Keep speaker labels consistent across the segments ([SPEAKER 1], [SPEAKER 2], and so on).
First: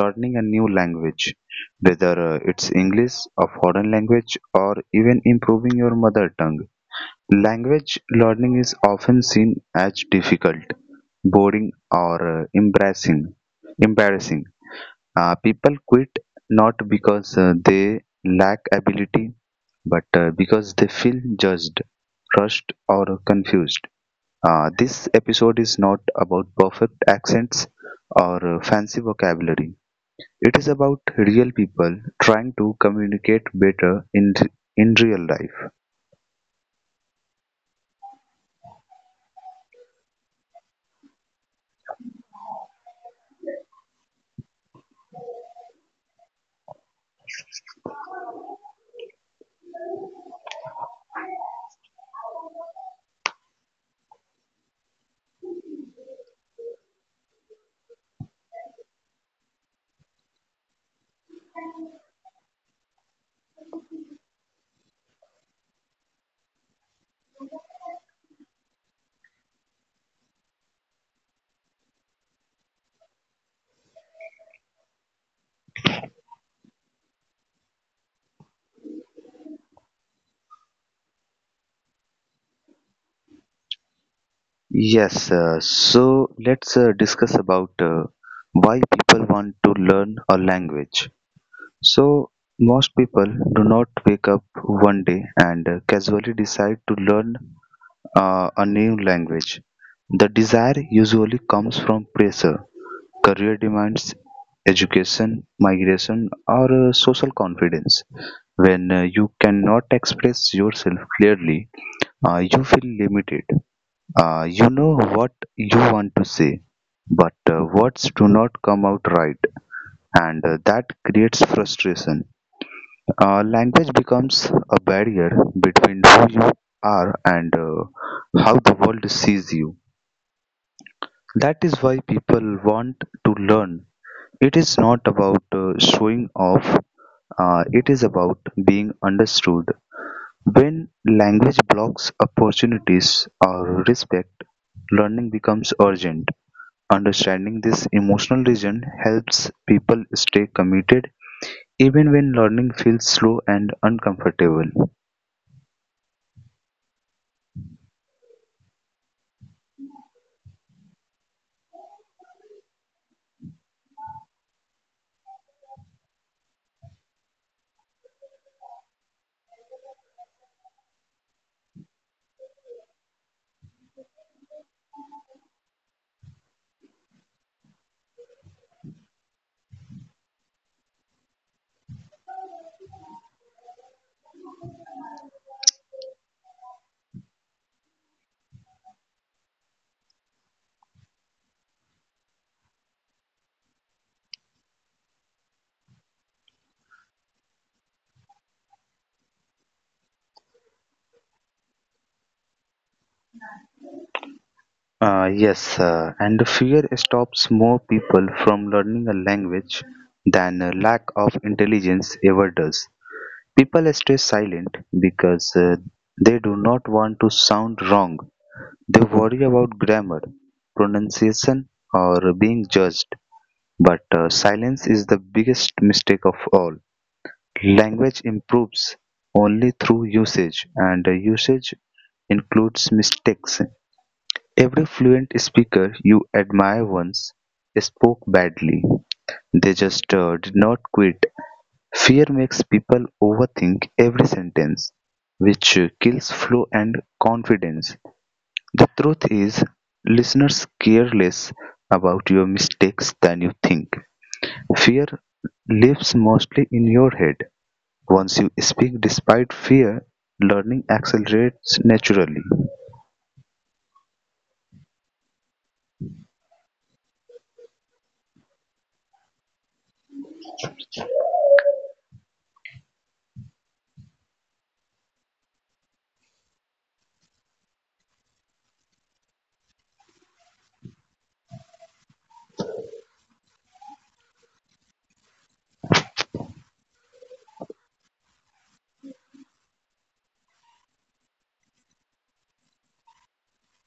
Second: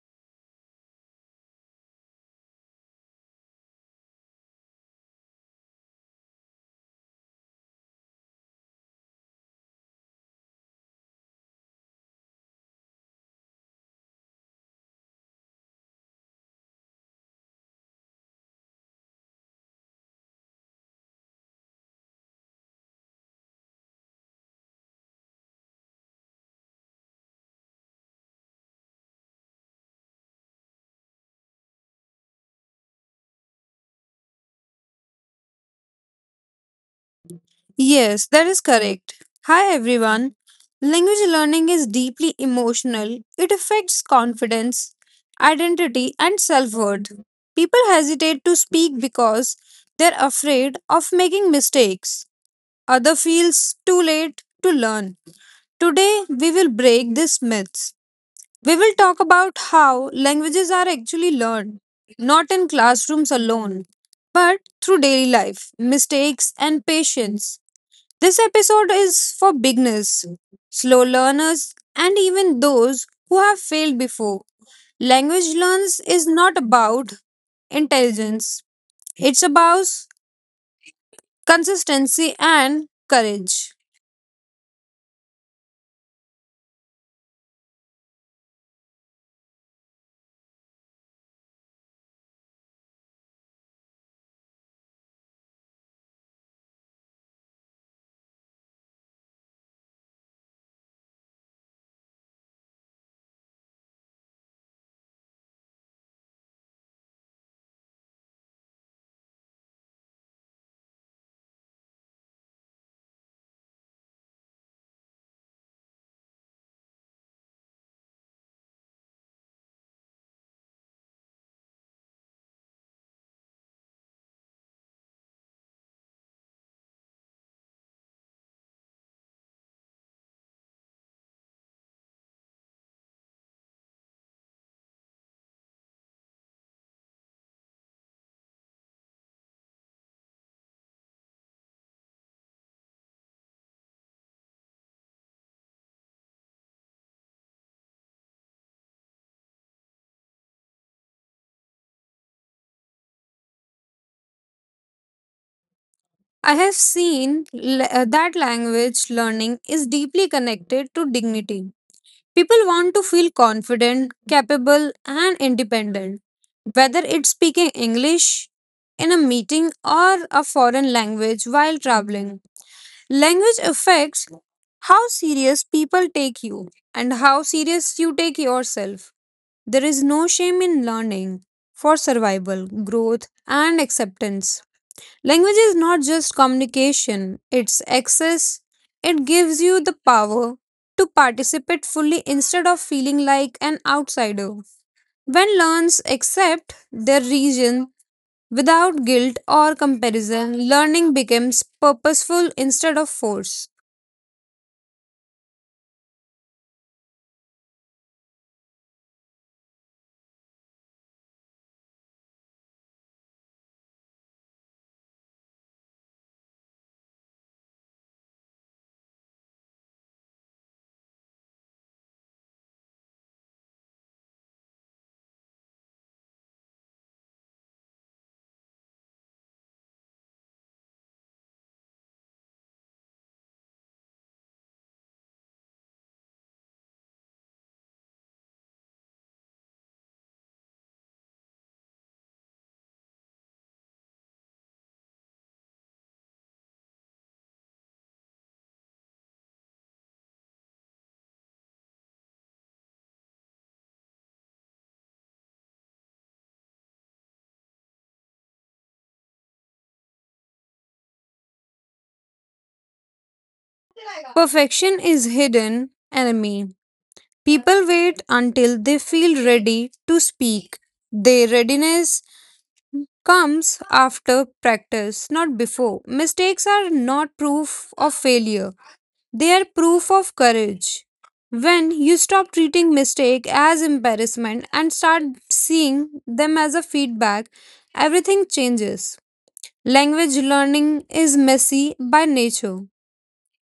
[SPEAKER 1] learning a new language, whether it's English, a foreign language, or even improving your mother tongue. Language learning is often seen as difficult, boring, or embarrassing. embarrassing People quit not because they lack ability, but because they feel judged, rushed, or confused. This episode is not about perfect accents or fancy vocabulary. It is about real people trying to communicate better in real life.
[SPEAKER 2] Yes, that is correct. Hi everyone. Language learning is deeply emotional. It affects confidence, identity, and self worth. People hesitate to speak because they're afraid of making mistakes. Other feels too late to learn. Today, we will break these myths. We will talk about how languages are actually learned, not in classrooms alone, but through daily life, mistakes, and patience. This episode is for beginners, slow learners, and even those who have failed before. Language learns is not about intelligence, it's about consistency and courage.
[SPEAKER 1] Yes, so let's discuss about why people want to learn a language. So, most people do not wake up one day and casually decide to learn a new language. The desire usually comes from pressure, career demands, education, migration, or social confidence. When you cannot express yourself clearly, you feel limited. You know what you want to say, but words do not come out right, and that creates frustration. Language becomes a barrier between who you are and how the world sees you. That is why people want to learn. It is not about showing off, it is about being understood. When language blocks opportunities or respect, learning becomes urgent. Understanding this emotional region helps people stay committed even when learning feels slow and uncomfortable.
[SPEAKER 2] I have seen that language learning is deeply connected to dignity. People want to feel confident, capable, and independent, whether it's speaking English in a meeting or a foreign language while traveling. Language affects how serious people take you and how serious you take yourself. There is no shame in learning for survival, growth, and acceptance. Language is not just communication, it's access. It gives you the power to participate fully instead of feeling like an outsider. When learns accept their region without guilt or comparison, learning becomes purposeful instead of force.
[SPEAKER 1] Yes, and fear stops more people from learning a language than a lack of intelligence ever does. People stay silent because they do not want to sound wrong. They worry about grammar, pronunciation, or being judged. But silence is the biggest mistake of all. Language improves only through usage, and usage includes mistakes. Every fluent speaker you admire once spoke badly. They just did not quit. Fear makes people overthink every sentence, which kills flow and confidence. The truth is, listeners care less about your mistakes than you think. Fear lives mostly in your head. Once you speak despite fear, learning accelerates naturally.
[SPEAKER 2] Perfection is hidden enemy. People wait until they feel ready to speak. Their readiness comes after practice, not before. Mistakes are not proof of failure. They are proof of courage. When you stop treating mistake as embarrassment and start seeing them as a feedback, everything changes. Language learning is messy by nature.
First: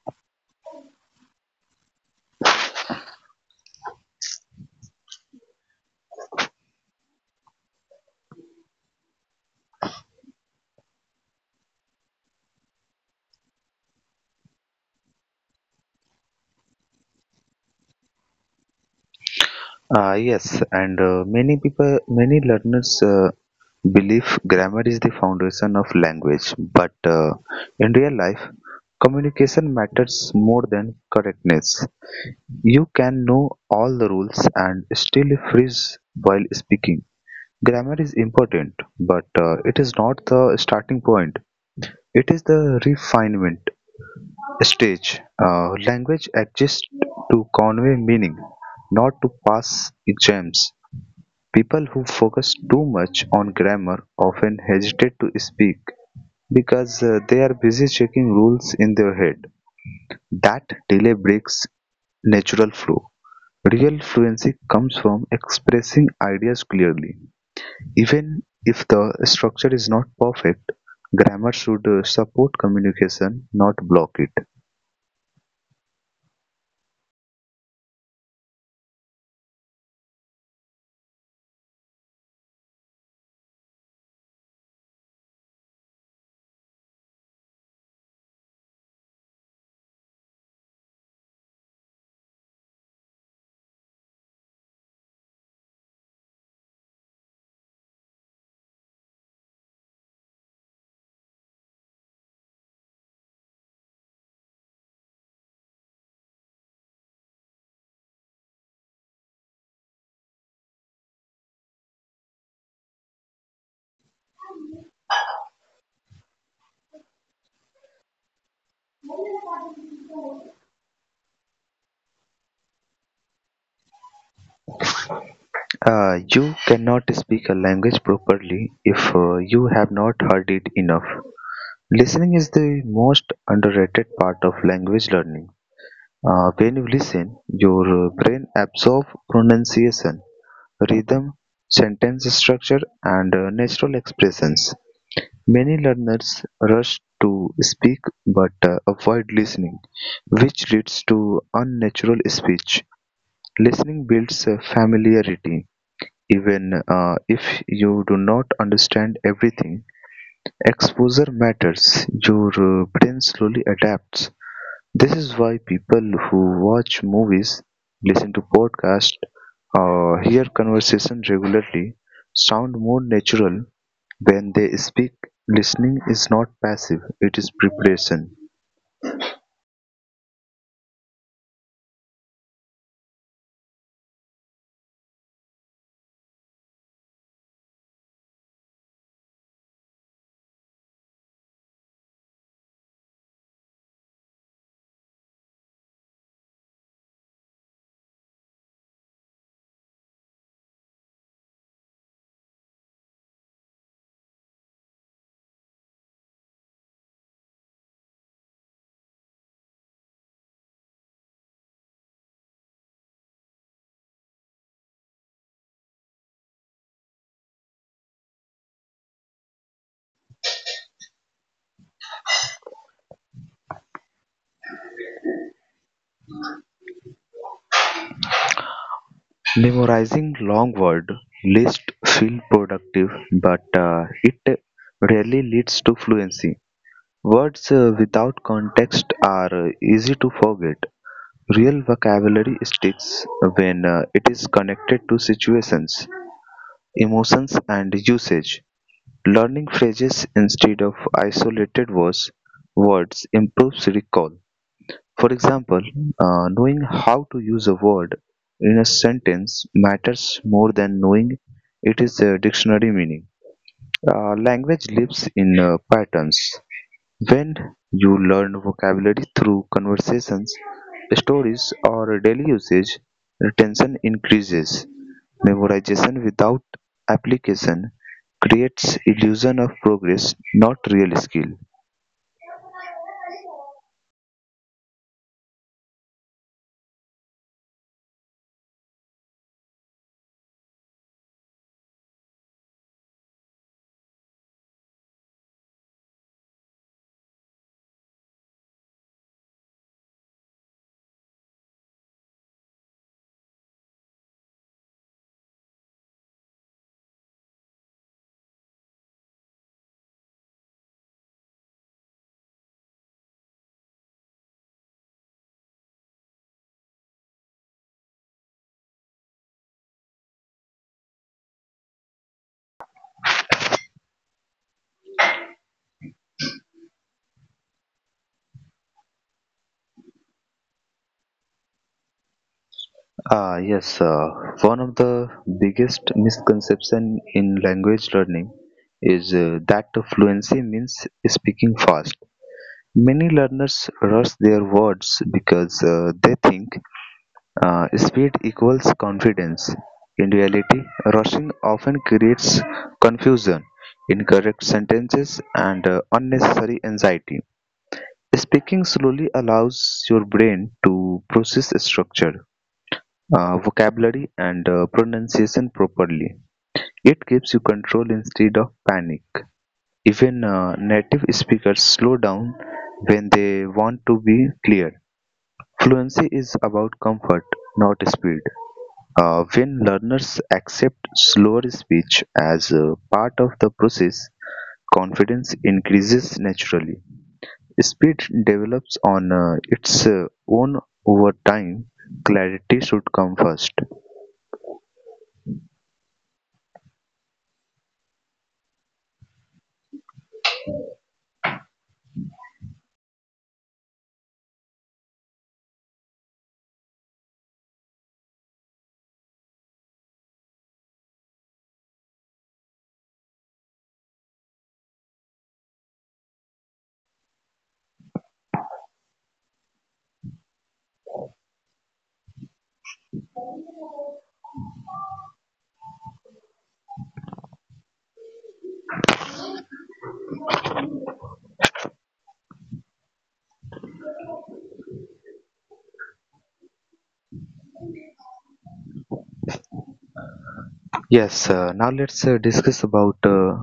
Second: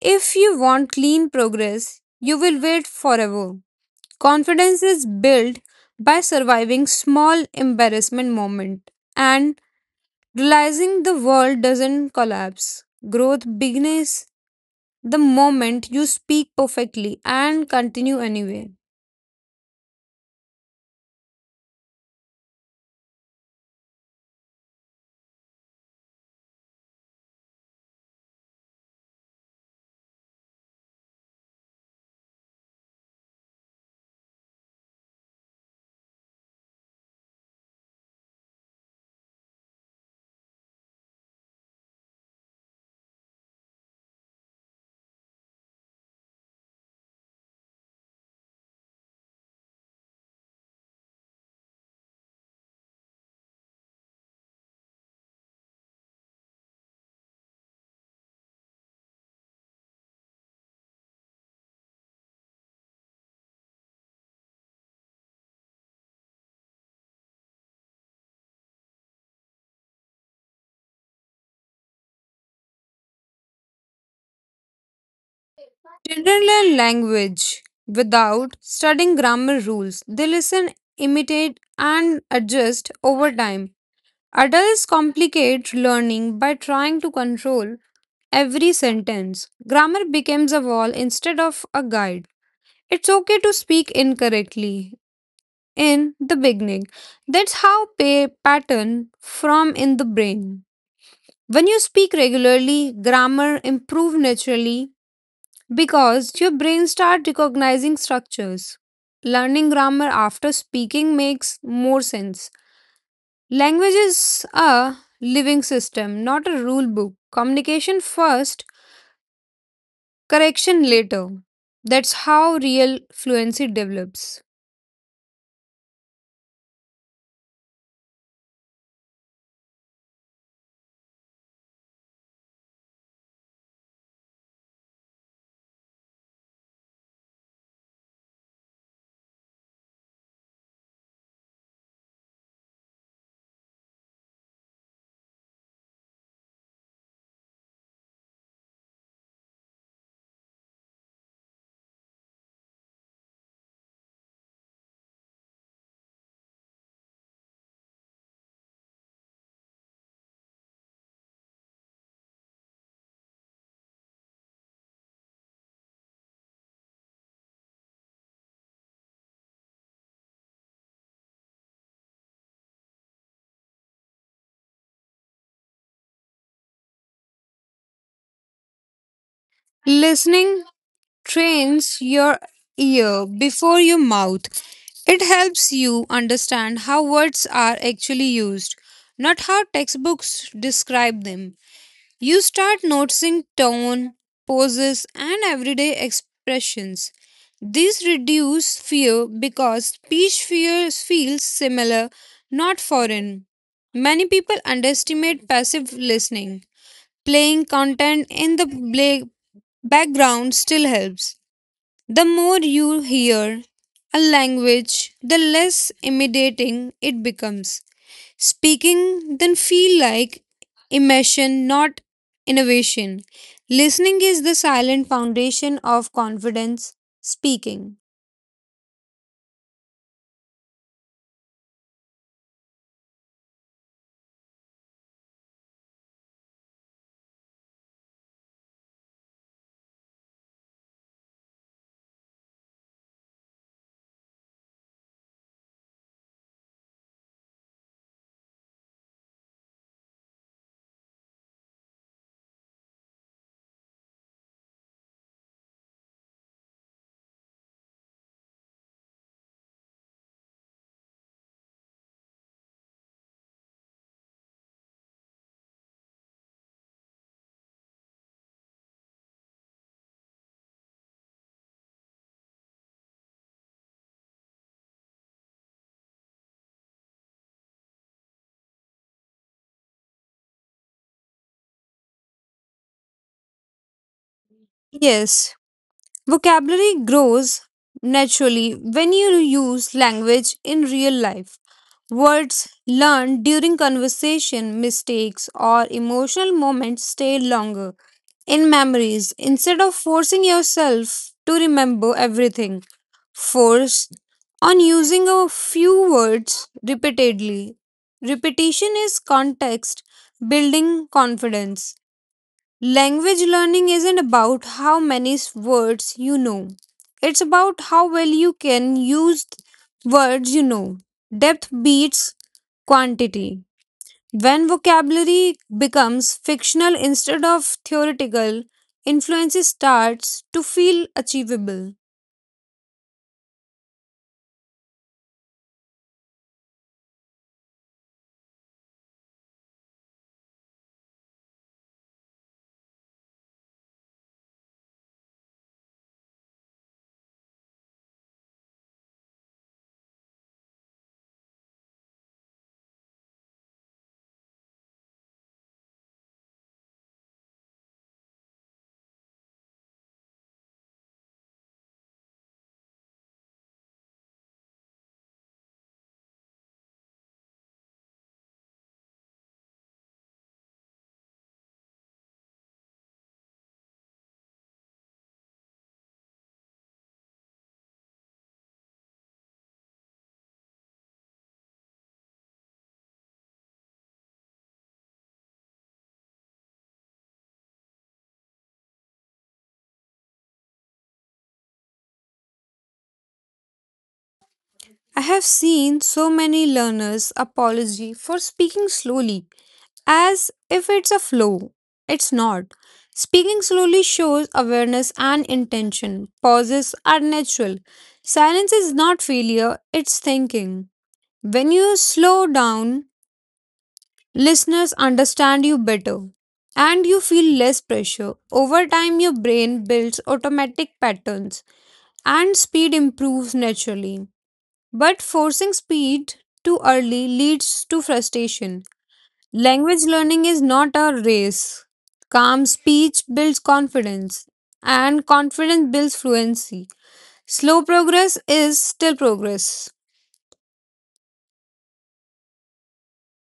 [SPEAKER 2] If you want clean progress, you will wait forever. Confidence is built by surviving small embarrassment moment and realizing the world doesn't collapse. Growth begins the moment you speak perfectly and continue anyway.
[SPEAKER 1] Yes, and many learners believe grammar is the foundation of language, but in real life, communication matters more than correctness. You can know all the rules and still freeze while speaking. Grammar is important, but it is not the starting point. It is the refinement stage. Language exists to convey meaning, not to pass exams. People who focus too much on grammar often hesitate to speak because they are busy checking rules in their head. That delay breaks natural flow. Real fluency comes from expressing ideas clearly. Even if the structure is not perfect, grammar should support communication, not block it.
[SPEAKER 2] Children learn language without studying grammar rules. They listen, imitate, and adjust over time. Adults complicate learning by trying to control every sentence. Grammar becomes a wall instead of a guide. It's okay to speak incorrectly in the beginning. That's how pay pattern form in the brain. When you speak regularly, grammar improve naturally because your brain start recognizing structures. Learning grammar after speaking makes more sense. Language is a living system, not a rule book. Communication first, correction later. That's how real fluency develops.
[SPEAKER 1] You cannot speak a language properly if you have not heard it enough. Listening is the most underrated part of language learning. When you listen, your brain absorbs pronunciation, rhythm, sentence structure, and natural expressions. Many learners rush to speak but avoid listening, which leads to unnatural speech. Listening builds familiarity. Even if you do not understand everything, exposure matters. Your brain slowly adapts. This is why people who watch movies, listen to podcasts, or hear conversation regularly sound more natural when they speak. Listening is not passive, it is preparation.
[SPEAKER 2] Listening trains your ear before your mouth. It helps you understand how words are actually used, not how textbooks describe them. You start noticing tone, poses, and everyday expressions. These reduce fear because speech fears feels similar, not foreign. Many people underestimate passive listening. Playing content in the background still helps. The more you hear a language, the less intimidating it becomes. Speaking then feel like immersion, not innovation. Listening is the silent foundation of confidence speaking.
[SPEAKER 1] Memorizing long word lists feel productive, but it rarely leads to fluency. Words without context are easy to forget. Real vocabulary sticks when it is connected to situations, emotions, and usage. Learning phrases instead of isolated words improves recall. For example, knowing how to use a word in a sentence matters more than knowing it is a dictionary meaning. Language lives in patterns. When you learn vocabulary through conversations, stories, or daily usage, retention increases. Memorization without application creates illusion of progress, not real skill.
[SPEAKER 2] Yes, vocabulary grows naturally when you use language in real life. Words learned during conversation, mistakes, or emotional moments stay longer in memories instead of forcing yourself to remember everything. Force on using a few words repeatedly. Repetition is context building confidence. Language learning isn't about how many words you know. It's about how well you can use words you know. Depth beats quantity. When vocabulary becomes fictional instead of theoretical, influence starts to feel achievable.
[SPEAKER 1] Ah, yes, uh, One of the biggest misconception in language learning is that fluency means speaking fast. Many learners rush their words because they think speed equals confidence. In reality, rushing often creates confusion, incorrect sentences, and unnecessary anxiety. Speaking slowly allows your brain to process structure, vocabulary, and pronunciation properly. It gives you control instead of panic. Even native speakers slow down when they want to be clear. Fluency is about comfort, not speed. When learners accept slower speech as a part of the process, confidence increases naturally. Speed develops on its own over time. Clarity should come first.
[SPEAKER 2] I have seen so many learners apology for speaking slowly as if it's a flow. It's not. Speaking slowly shows awareness and intention. Pauses are natural. Silence is not failure, it's thinking. When you slow down, listeners understand you better and you feel less pressure. Over time, your brain builds automatic patterns and speed improves naturally. But forcing speed too early leads to frustration. Language learning is not a race. Calm speech builds confidence, and confidence builds fluency. Slow progress is still progress.
[SPEAKER 1] Yes, now let's discuss about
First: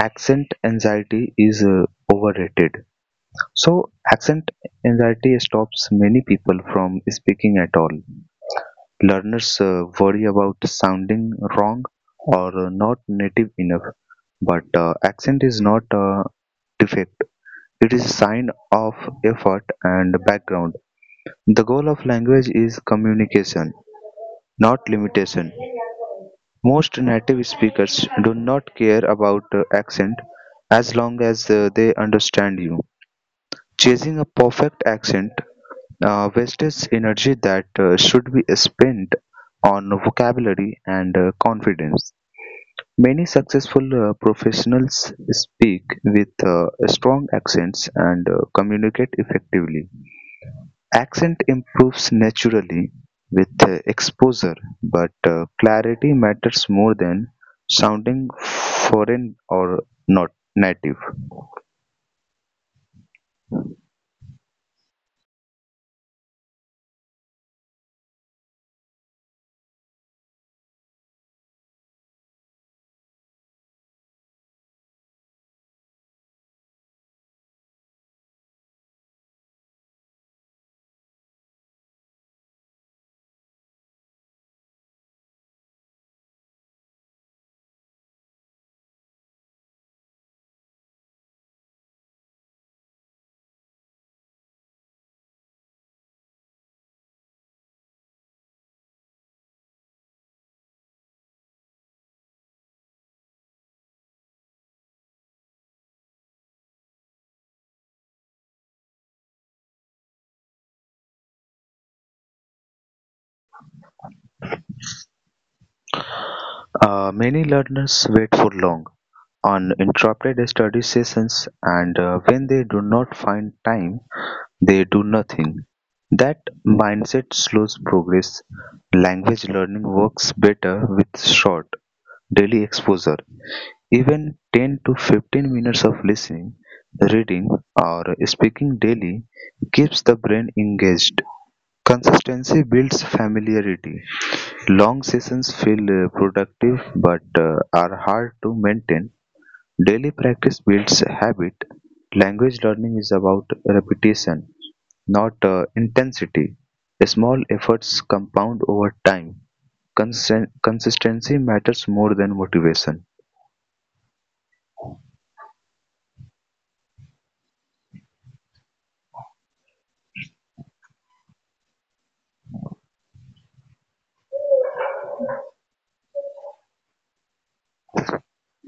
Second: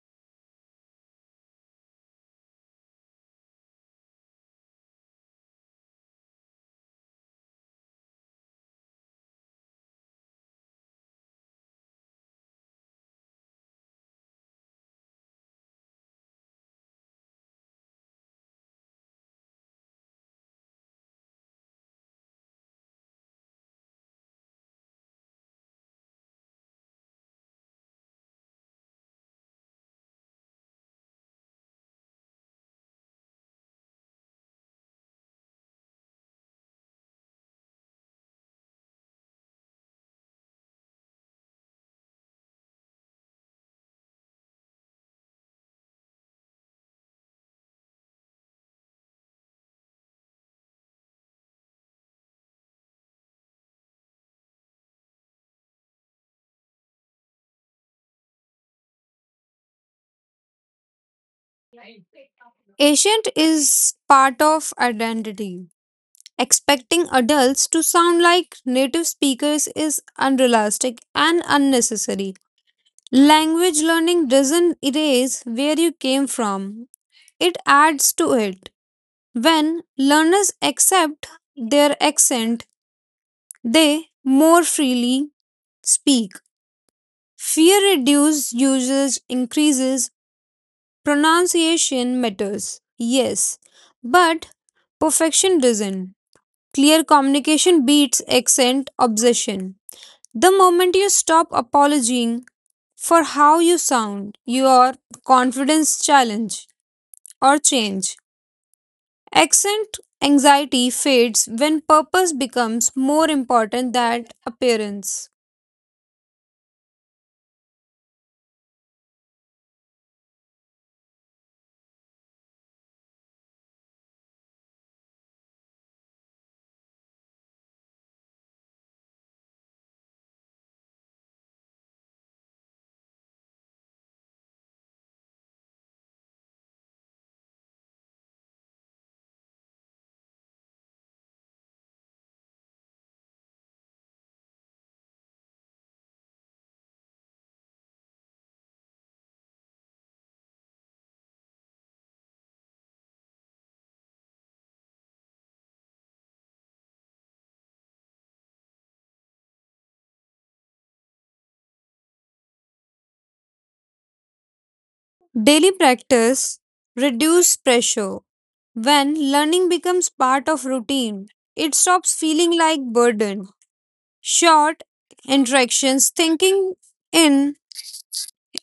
[SPEAKER 1] accent anxiety is overrated. So, accent anxiety stops many people from speaking at all. Learners worry about sounding wrong or not native enough, but accent is not a defect. It is a sign of effort and background. The goal of language is communication, not limitation. Most native speakers do not care about accent as long as they understand you. Chasing a perfect accent wastes energy that should be spent on vocabulary and confidence. Many successful professionals speak with strong accents and communicate effectively. Accent improves naturally with exposure, but clarity matters more than sounding foreign or not native.
[SPEAKER 2] Ancient is part of identity. Expecting adults to sound like native speakers is unrealistic and unnecessary. Language learning doesn't erase where you came from, it adds to it. When learners accept their accent, they more freely speak. Fear reduces usage increases, pronunciation matters. Yes, but perfection doesn't. Clear communication beats accent obsession. The moment you stop apologizing for how you sound, your confidence challenge or change. Accent anxiety fades when purpose becomes more important than appearance.
[SPEAKER 1] Many learners wait for long on interrupted study sessions, and when they do not find time, they do nothing. That mindset slows progress. Language learning works better with short daily exposure. Even 10 to 15 minutes of listening, reading, or speaking daily keeps the brain engaged. Consistency builds familiarity. Long sessions feel productive, but are hard to maintain. Daily practice builds habit. Language learning is about repetition, not intensity. Small efforts compound over time. Consistency matters more than motivation.
[SPEAKER 2] Daily practice reduces pressure. When learning becomes part of routine, it stops feeling like burden. Short interactions, thinking in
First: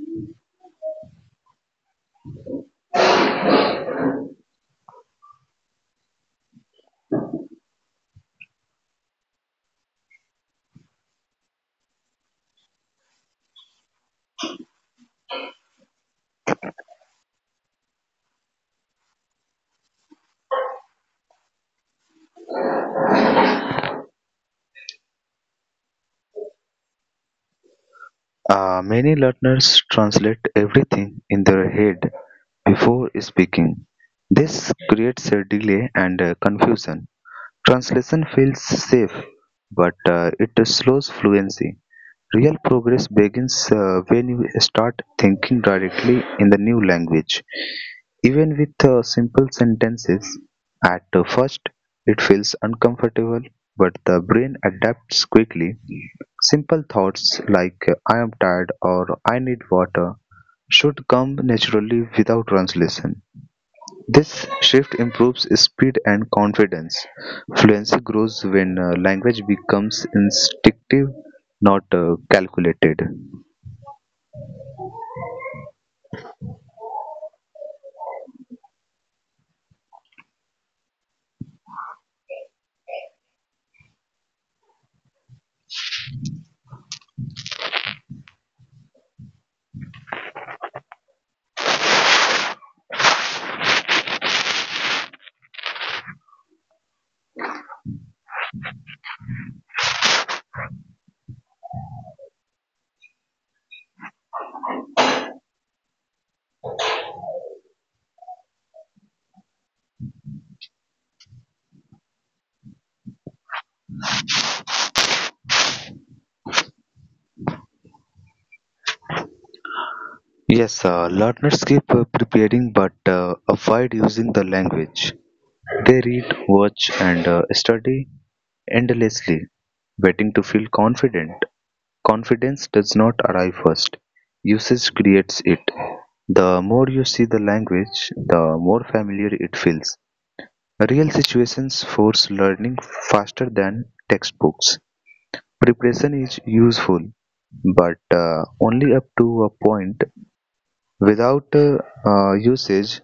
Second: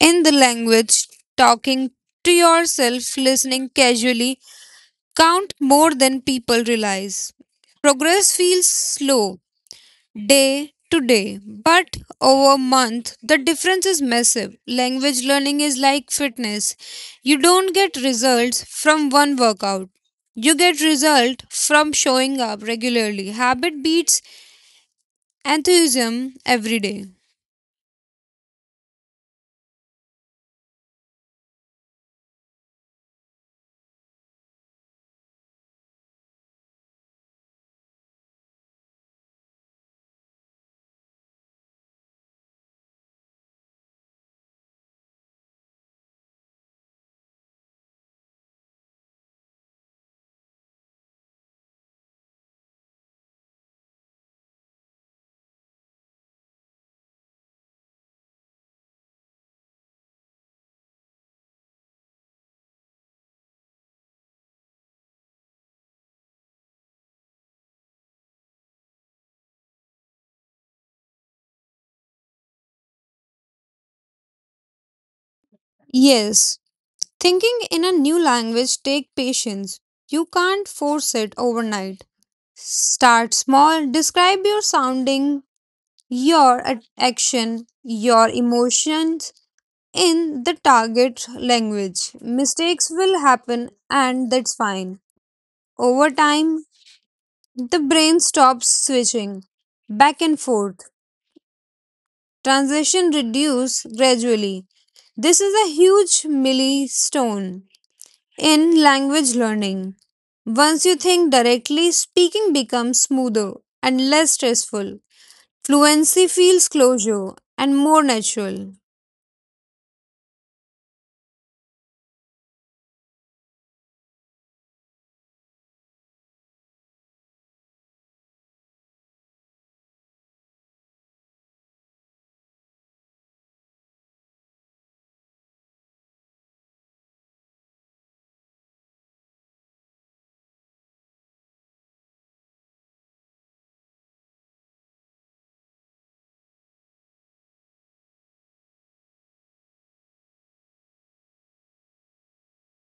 [SPEAKER 2] in the language, talking to yourself, listening casually count more than people realize. Progress feels slow day to day, but over a month, the difference is massive. Language learning is like fitness. You don't get results from one workout. You get result from showing up regularly. Habit beats enthusiasm every day.
[SPEAKER 1] Many learners translate everything in their head before speaking. This creates a delay and confusion. Translation feels safe, but it slows fluency. Real progress begins when you start thinking directly in the new language. Even with simple sentences, at first it feels uncomfortable, but the brain adapts quickly. Simple thoughts like I am tired or I need water should come naturally without translation. This shift improves speed and confidence. Fluency grows when language becomes instinctive, not calculated.
[SPEAKER 2] Yes, thinking in a new language take patience. You can't force it overnight. Start small. Describe your sounding, your action, your emotions in the target language. Mistakes will happen, and that's fine. Over time, the brain stops switching back and forth. Translation reduce gradually. This is a huge milestone in language learning. Once you think directly, speaking becomes smoother and less stressful. Fluency feels closer and more natural.
[SPEAKER 1] Yes, learners keep preparing but avoid using the language. They read, watch, and study endlessly, waiting to feel confident. Confidence does not arrive first, usage creates it. The more you see the language, the more familiar it feels. Real situations force learning faster than textbooks. Preparation is useful, but only up to a point. Without usage,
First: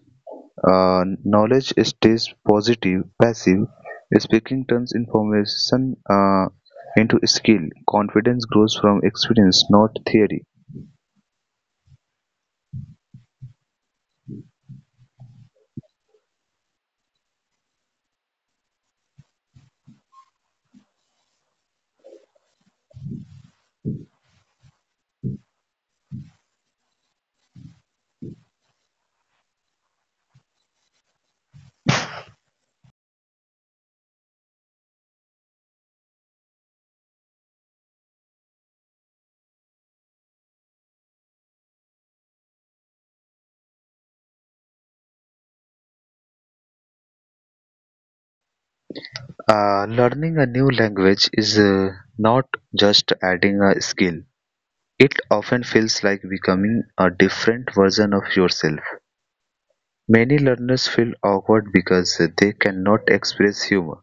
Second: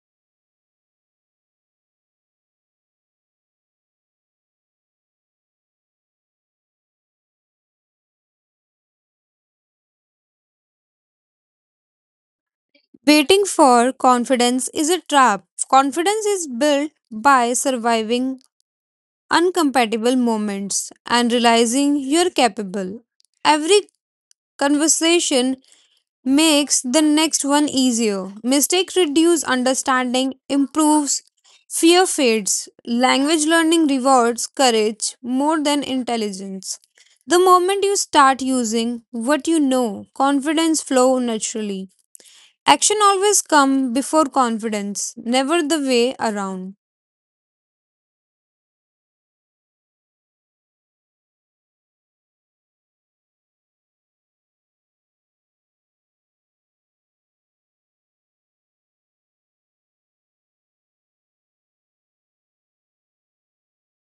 [SPEAKER 1] knowledge stays passive. Speaking turns information into skill. Confidence grows from experience, not theory.
[SPEAKER 2] Waiting for confidence is a trap. Confidence is built by surviving uncompatible moments and realizing you're capable. Every conversation makes the next one easier. Mistake reduce understanding, improves fear fades. Language learning rewards courage more than intelligence. The moment you start using what you know, confidence flow naturally. Action always come before confidence, never the way around.
[SPEAKER 1] Learning a new language is not just adding a skill. It often feels like becoming a different version of yourself. Many learners feel awkward because they cannot express humor,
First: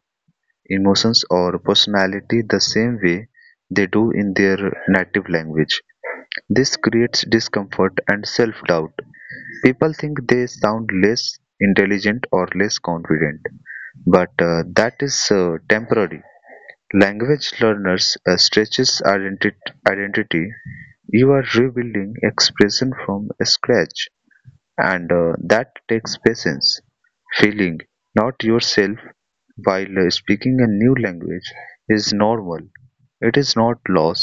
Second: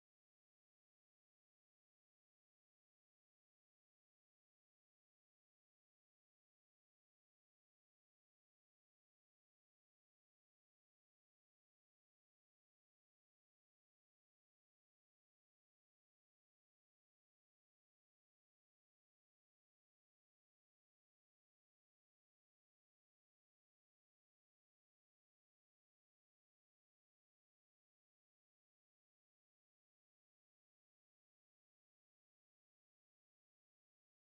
[SPEAKER 1] emotions, or personality the same way they do in their native language. This creates discomfort and self doubt. People think they sound less intelligent or less confident, but that is temporary. Language learners stretches identity. You are rebuilding expression from scratch, and that takes patience. Feeling not yourself while speaking a new language is normal. It is not loss,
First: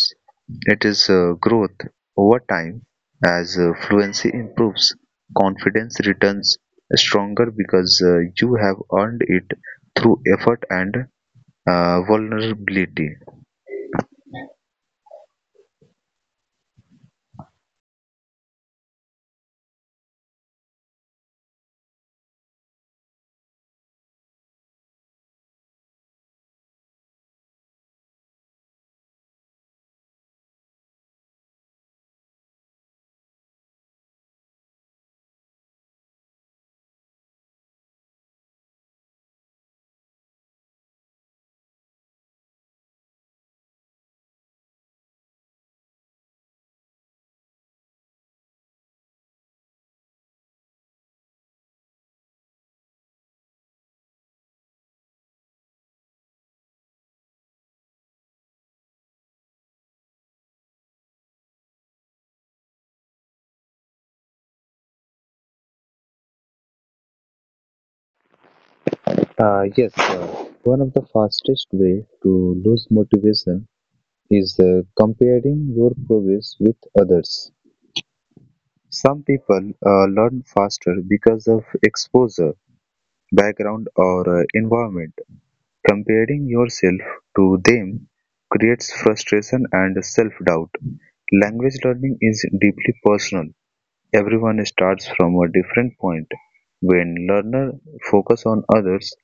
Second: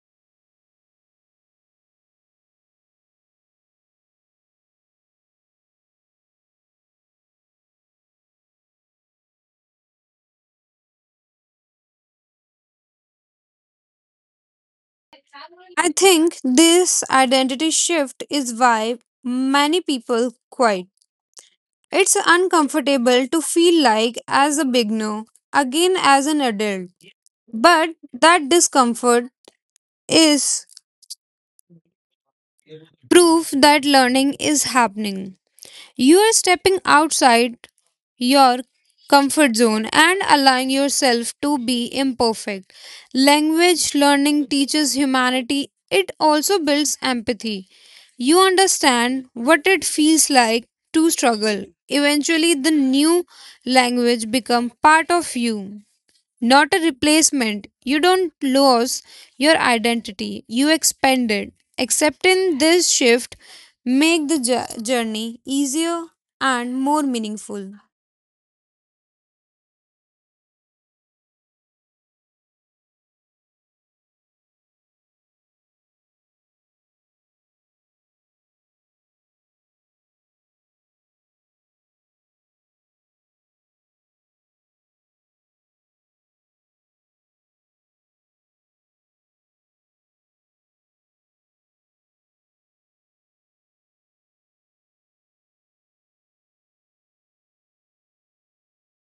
[SPEAKER 1] it is growth over time. As fluency improves, confidence returns stronger because you have earned it through effort and vulnerability.
[SPEAKER 2] I think this identity shift is why many people quit. It's uncomfortable to feel like as a beginner, again as an adult. But that discomfort is proof that learning is happening. You are stepping outside your comfort zone and allowing yourself to be imperfect. Language learning teaches humanity, it also builds empathy. You understand what it feels like to struggle. Eventually, the new language becomes part of you, not a replacement. You don't lose your identity, you expand it. Accepting this shift make the journey easier and more meaningful.
[SPEAKER 1] Yes, one of the fastest way to lose motivation is comparing your progress with others. Some people learn faster because of exposure, background, or environment. Comparing yourself to them creates frustration and self-doubt. Language learning is deeply personal. Everyone starts from a different point. When learner focus on others,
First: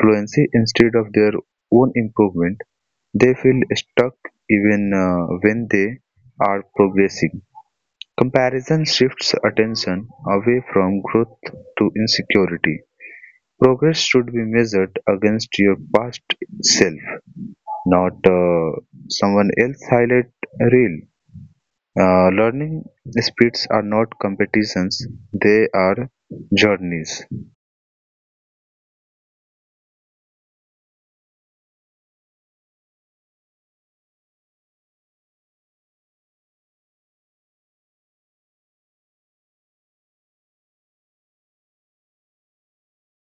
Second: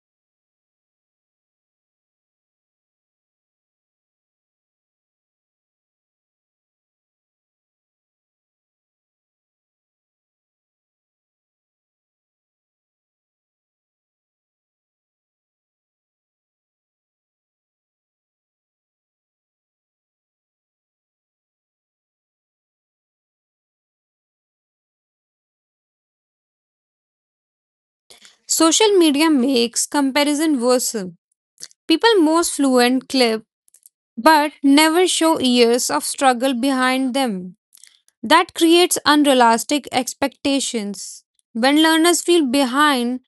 [SPEAKER 1] fluency instead of their own improvement, they feel stuck even when they are progressing. Comparison shifts attention away from growth to insecurity. Progress should be measured against your past self, not someone else's highlight reel. Learning speeds are not competitions, they are journeys.
[SPEAKER 2] Social media makes comparison worse. People most fluent clip but never show years of struggle behind them. That creates unrealistic expectations. When learners feel behind,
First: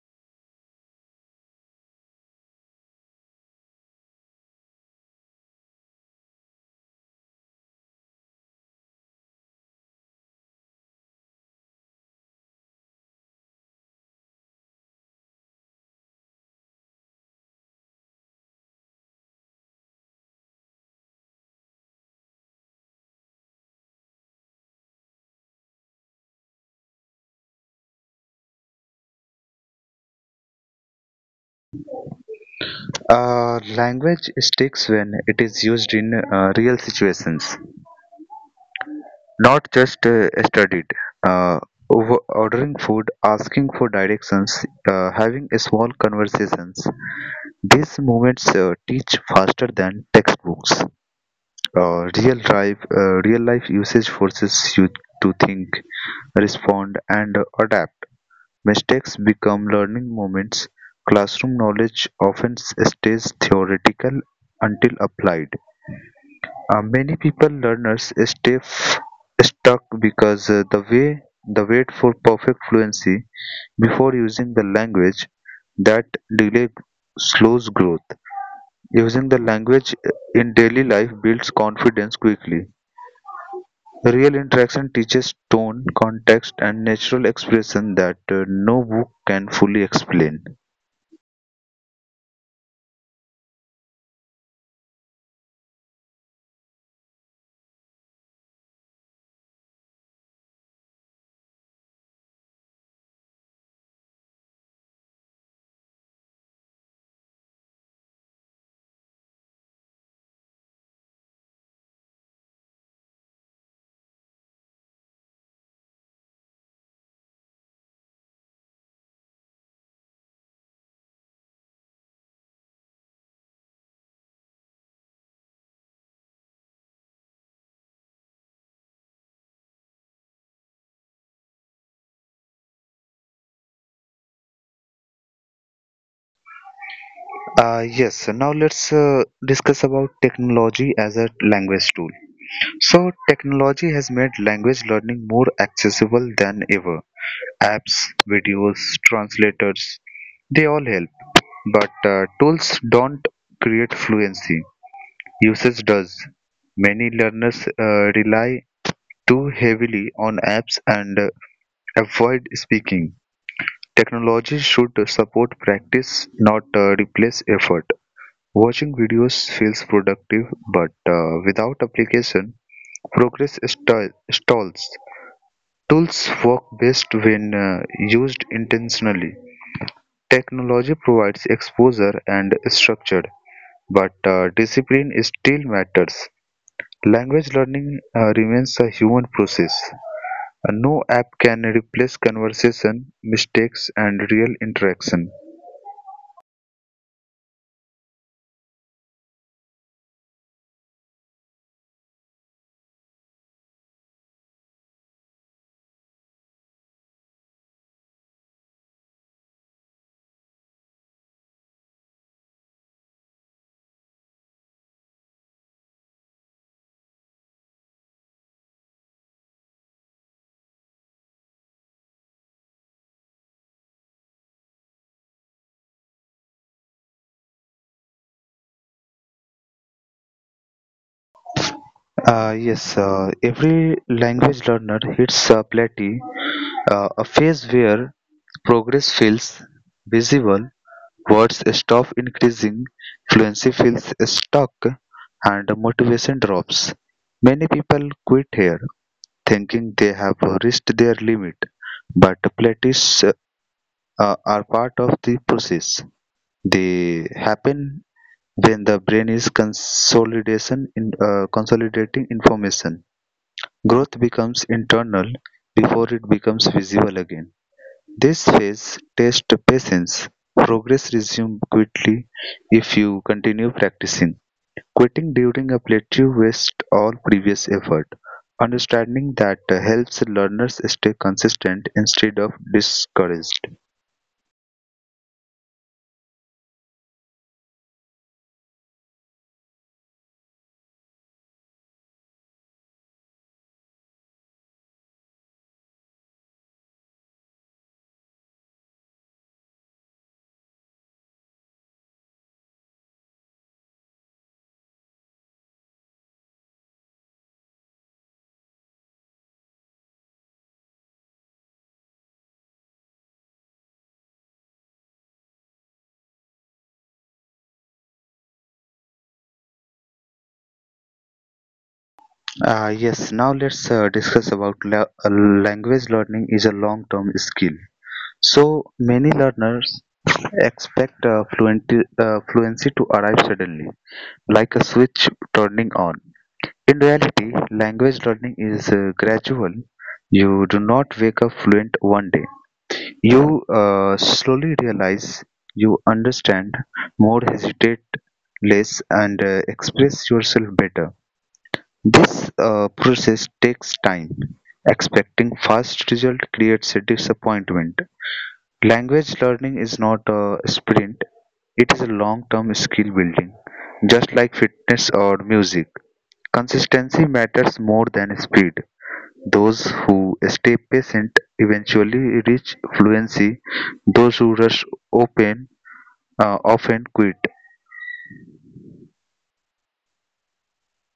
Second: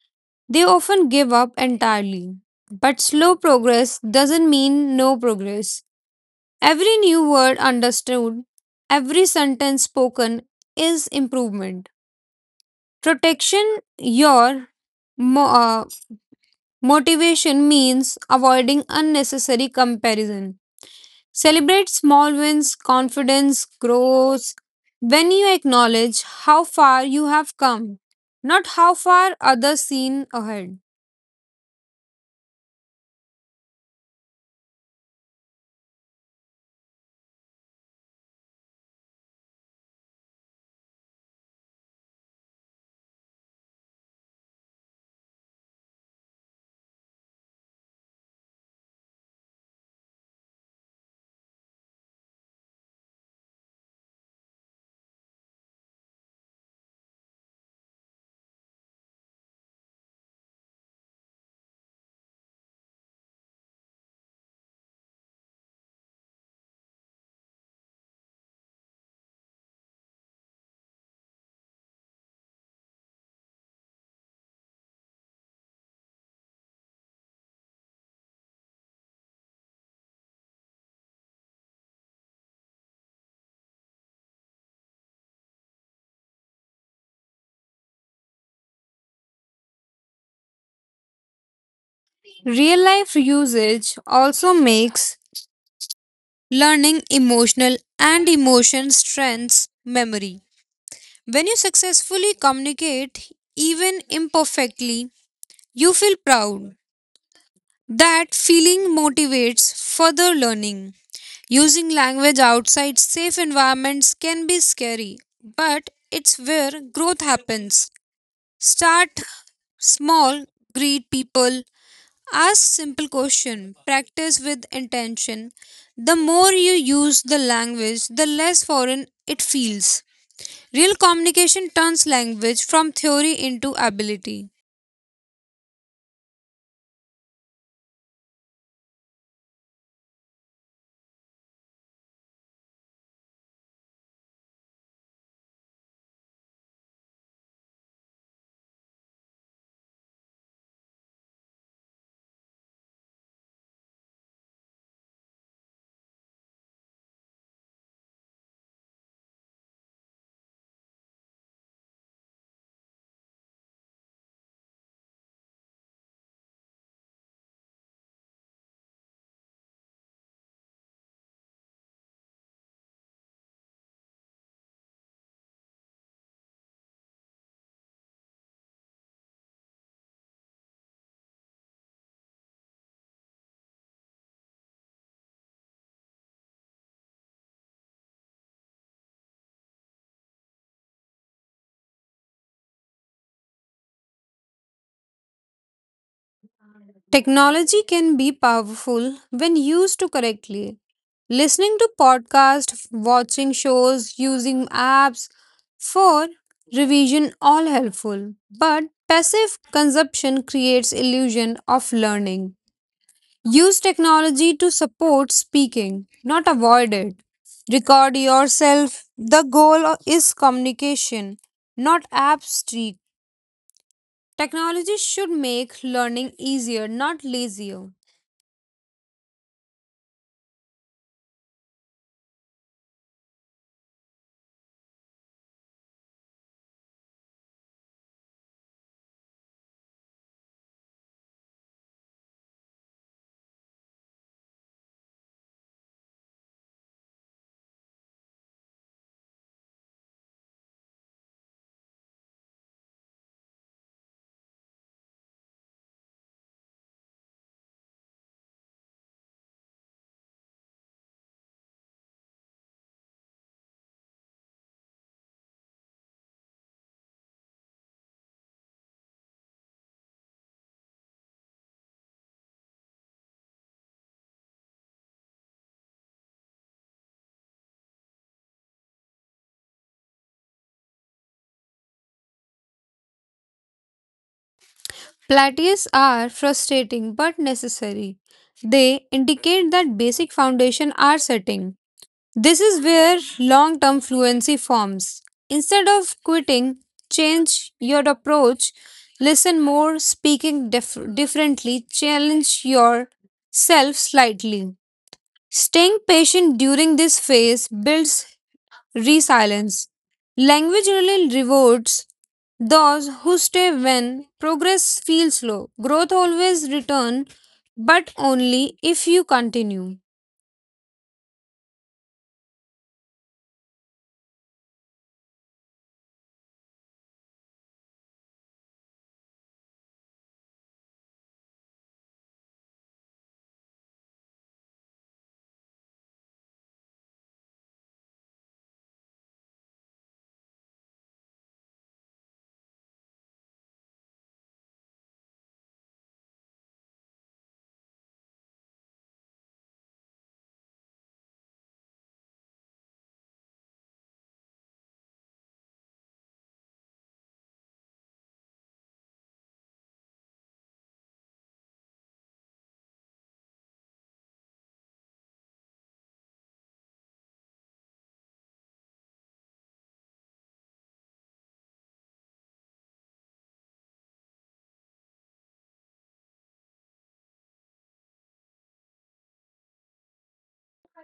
[SPEAKER 2] they often give up entirely. But slow progress doesn't mean no progress. Every new word understood, every sentence spoken is improvement. Protection your mo- uh, motivation means avoiding unnecessary comparison. Celebrate small wins, confidence grows when you acknowledge how far you have come, not how far others seen ahead.
[SPEAKER 1] Language sticks when it is used in real situations, not just studied. Uh, Ordering food, asking for directions, having small conversations: these moments teach faster than textbooks. Real life usage forces you to think, respond, and adapt. Mistakes become learning moments. Classroom knowledge often stays theoretical until applied. Many people learners stay stuck because the way the wait for perfect fluency before using the language. That delay slows growth. Using the language in daily life builds confidence quickly. Real interaction teaches tone, context, and natural expression that no book can fully explain.
[SPEAKER 2] Real life usage also makes learning emotional and emotion strengths memory. When you successfully communicate, even imperfectly, you feel proud. That feeling motivates further learning. Using language outside safe environments can be scary, but it's where growth happens. Start small, greet people, ask simple questions, practice with intention. The more you use the language, the less foreign it feels. Real communication turns language from theory into ability.
[SPEAKER 1] Yes, now let's discuss about technology as a language tool. So technology has made language learning more accessible than ever. Apps, videos, translators, they all help. But tools don't create fluency. Usage does. Many learners rely too heavily on apps and avoid speaking. Technology should support practice, not replace effort. Watching videos feels productive, but without application, progress stalls. Tools work best when used intentionally. Technology provides exposure and structure, but discipline still matters. Language learning remains a human process. No app can replace conversation, mistakes, and real interaction.
[SPEAKER 2] Technology can be powerful when used to correctly. Listening to podcasts, watching shows, using apps for revision all helpful. But passive consumption creates illusion of learning. Use technology to support speaking, not avoid it. Record yourself. The goal is communication, not abstract. Technology should make learning easier, not lazier.
[SPEAKER 1] Yes, every language learner hits a plateau, a phase where progress feels visible, words stop increasing, fluency feels stuck, and motivation drops. Many people quit here, thinking they have reached their limit, but plateaus are part of the process. They happen when the brain is consolidation in consolidating information. Growth becomes internal before it becomes visible again. This phase tests patience. Progress resumes quickly if you continue practicing. Quitting during a plateau wastes all previous effort. Understanding that helps learners stay consistent instead of discouraged.
[SPEAKER 2] Plateaus are frustrating but necessary. They indicate that basic foundation are setting. This is where long term fluency forms. Instead of quitting, change your approach, listen more, speaking differently, challenge yourself slightly. Staying patient during this phase builds resilience. Language really rewards those who stay when progress feels slow. Growth always returns, but only if you continue.
[SPEAKER 1] Yes, now let's discuss about language learning is a long-term skill. So many learners expect fluency to arrive suddenly, like a switch turning on. In reality, language learning is gradual. You do not wake up fluent one day. You slowly realize you understand more, hesitate less, and express yourself better. This process takes time. Expecting fast result creates a disappointment. Language learning is not a sprint, it is a long term skill building. Just like fitness or music, consistency matters more than speed. Those who stay patient eventually reach fluency, those who rush open often quit.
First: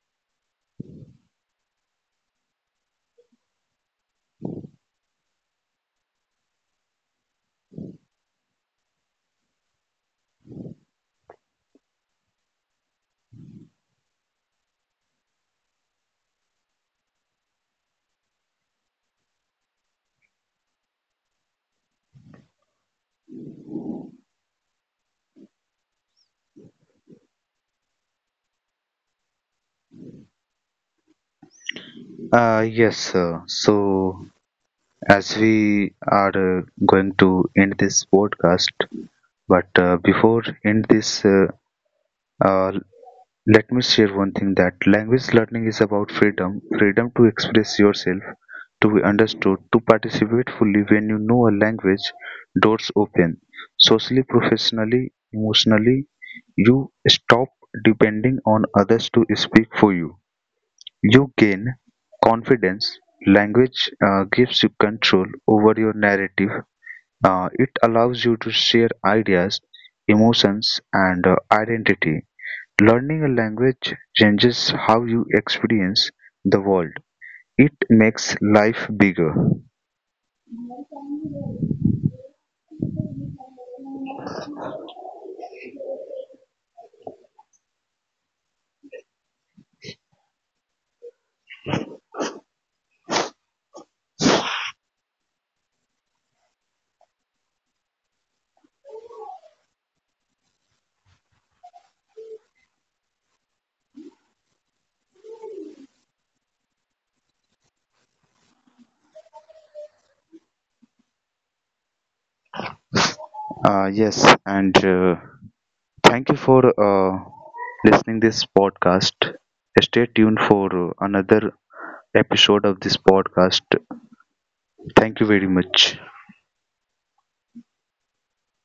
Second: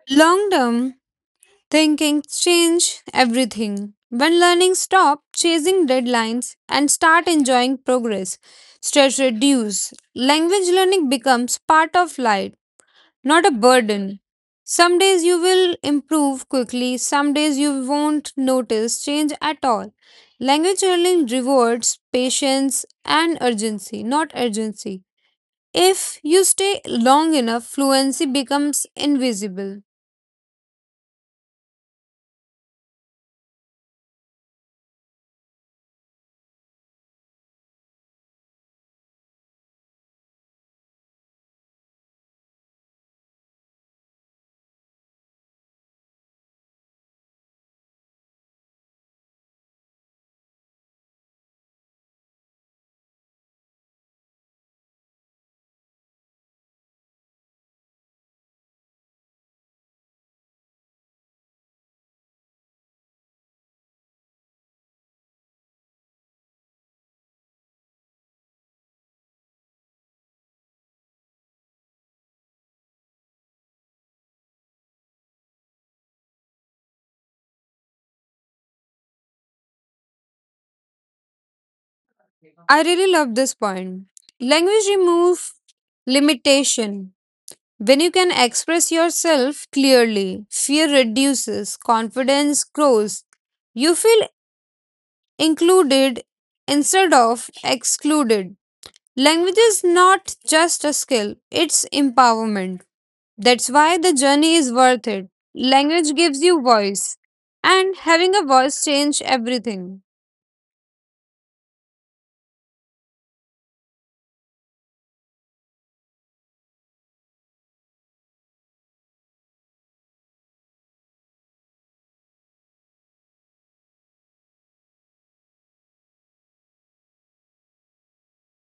[SPEAKER 2] Long term thinking change everything. When learning stop chasing deadlines and start enjoying progress, stress reduce. Language learning becomes part of life, not a burden. Some days you will improve quickly, some days you won't notice change at all. Language learning rewards patience and urgency, not urgency. If you stay long enough, fluency becomes invisible.
[SPEAKER 1] Yes, sir. So, as we are going to end this podcast, but before end this, uh, let me share one thing, that language learning is about freedom, freedom to express yourself, to be understood, to participate fully. When you know a language, doors open: socially, professionally, emotionally. You stop depending on others to speak for you. You gain confidence. Language gives you control over your narrative. It allows you to share ideas, emotions, and identity. Learning a language changes how you experience the world. It makes life bigger.
[SPEAKER 2] I really love this point. Language remove limitation. When you can express yourself clearly, fear reduces, confidence grows. You feel included instead of excluded. Language is not just a skill, it's empowerment. That's why the journey is worth it. Language gives you voice, and having a voice changes everything.
[SPEAKER 1] Yes, and thank you for listening this podcast. Stay tuned for another episode of this podcast. Thank you very much.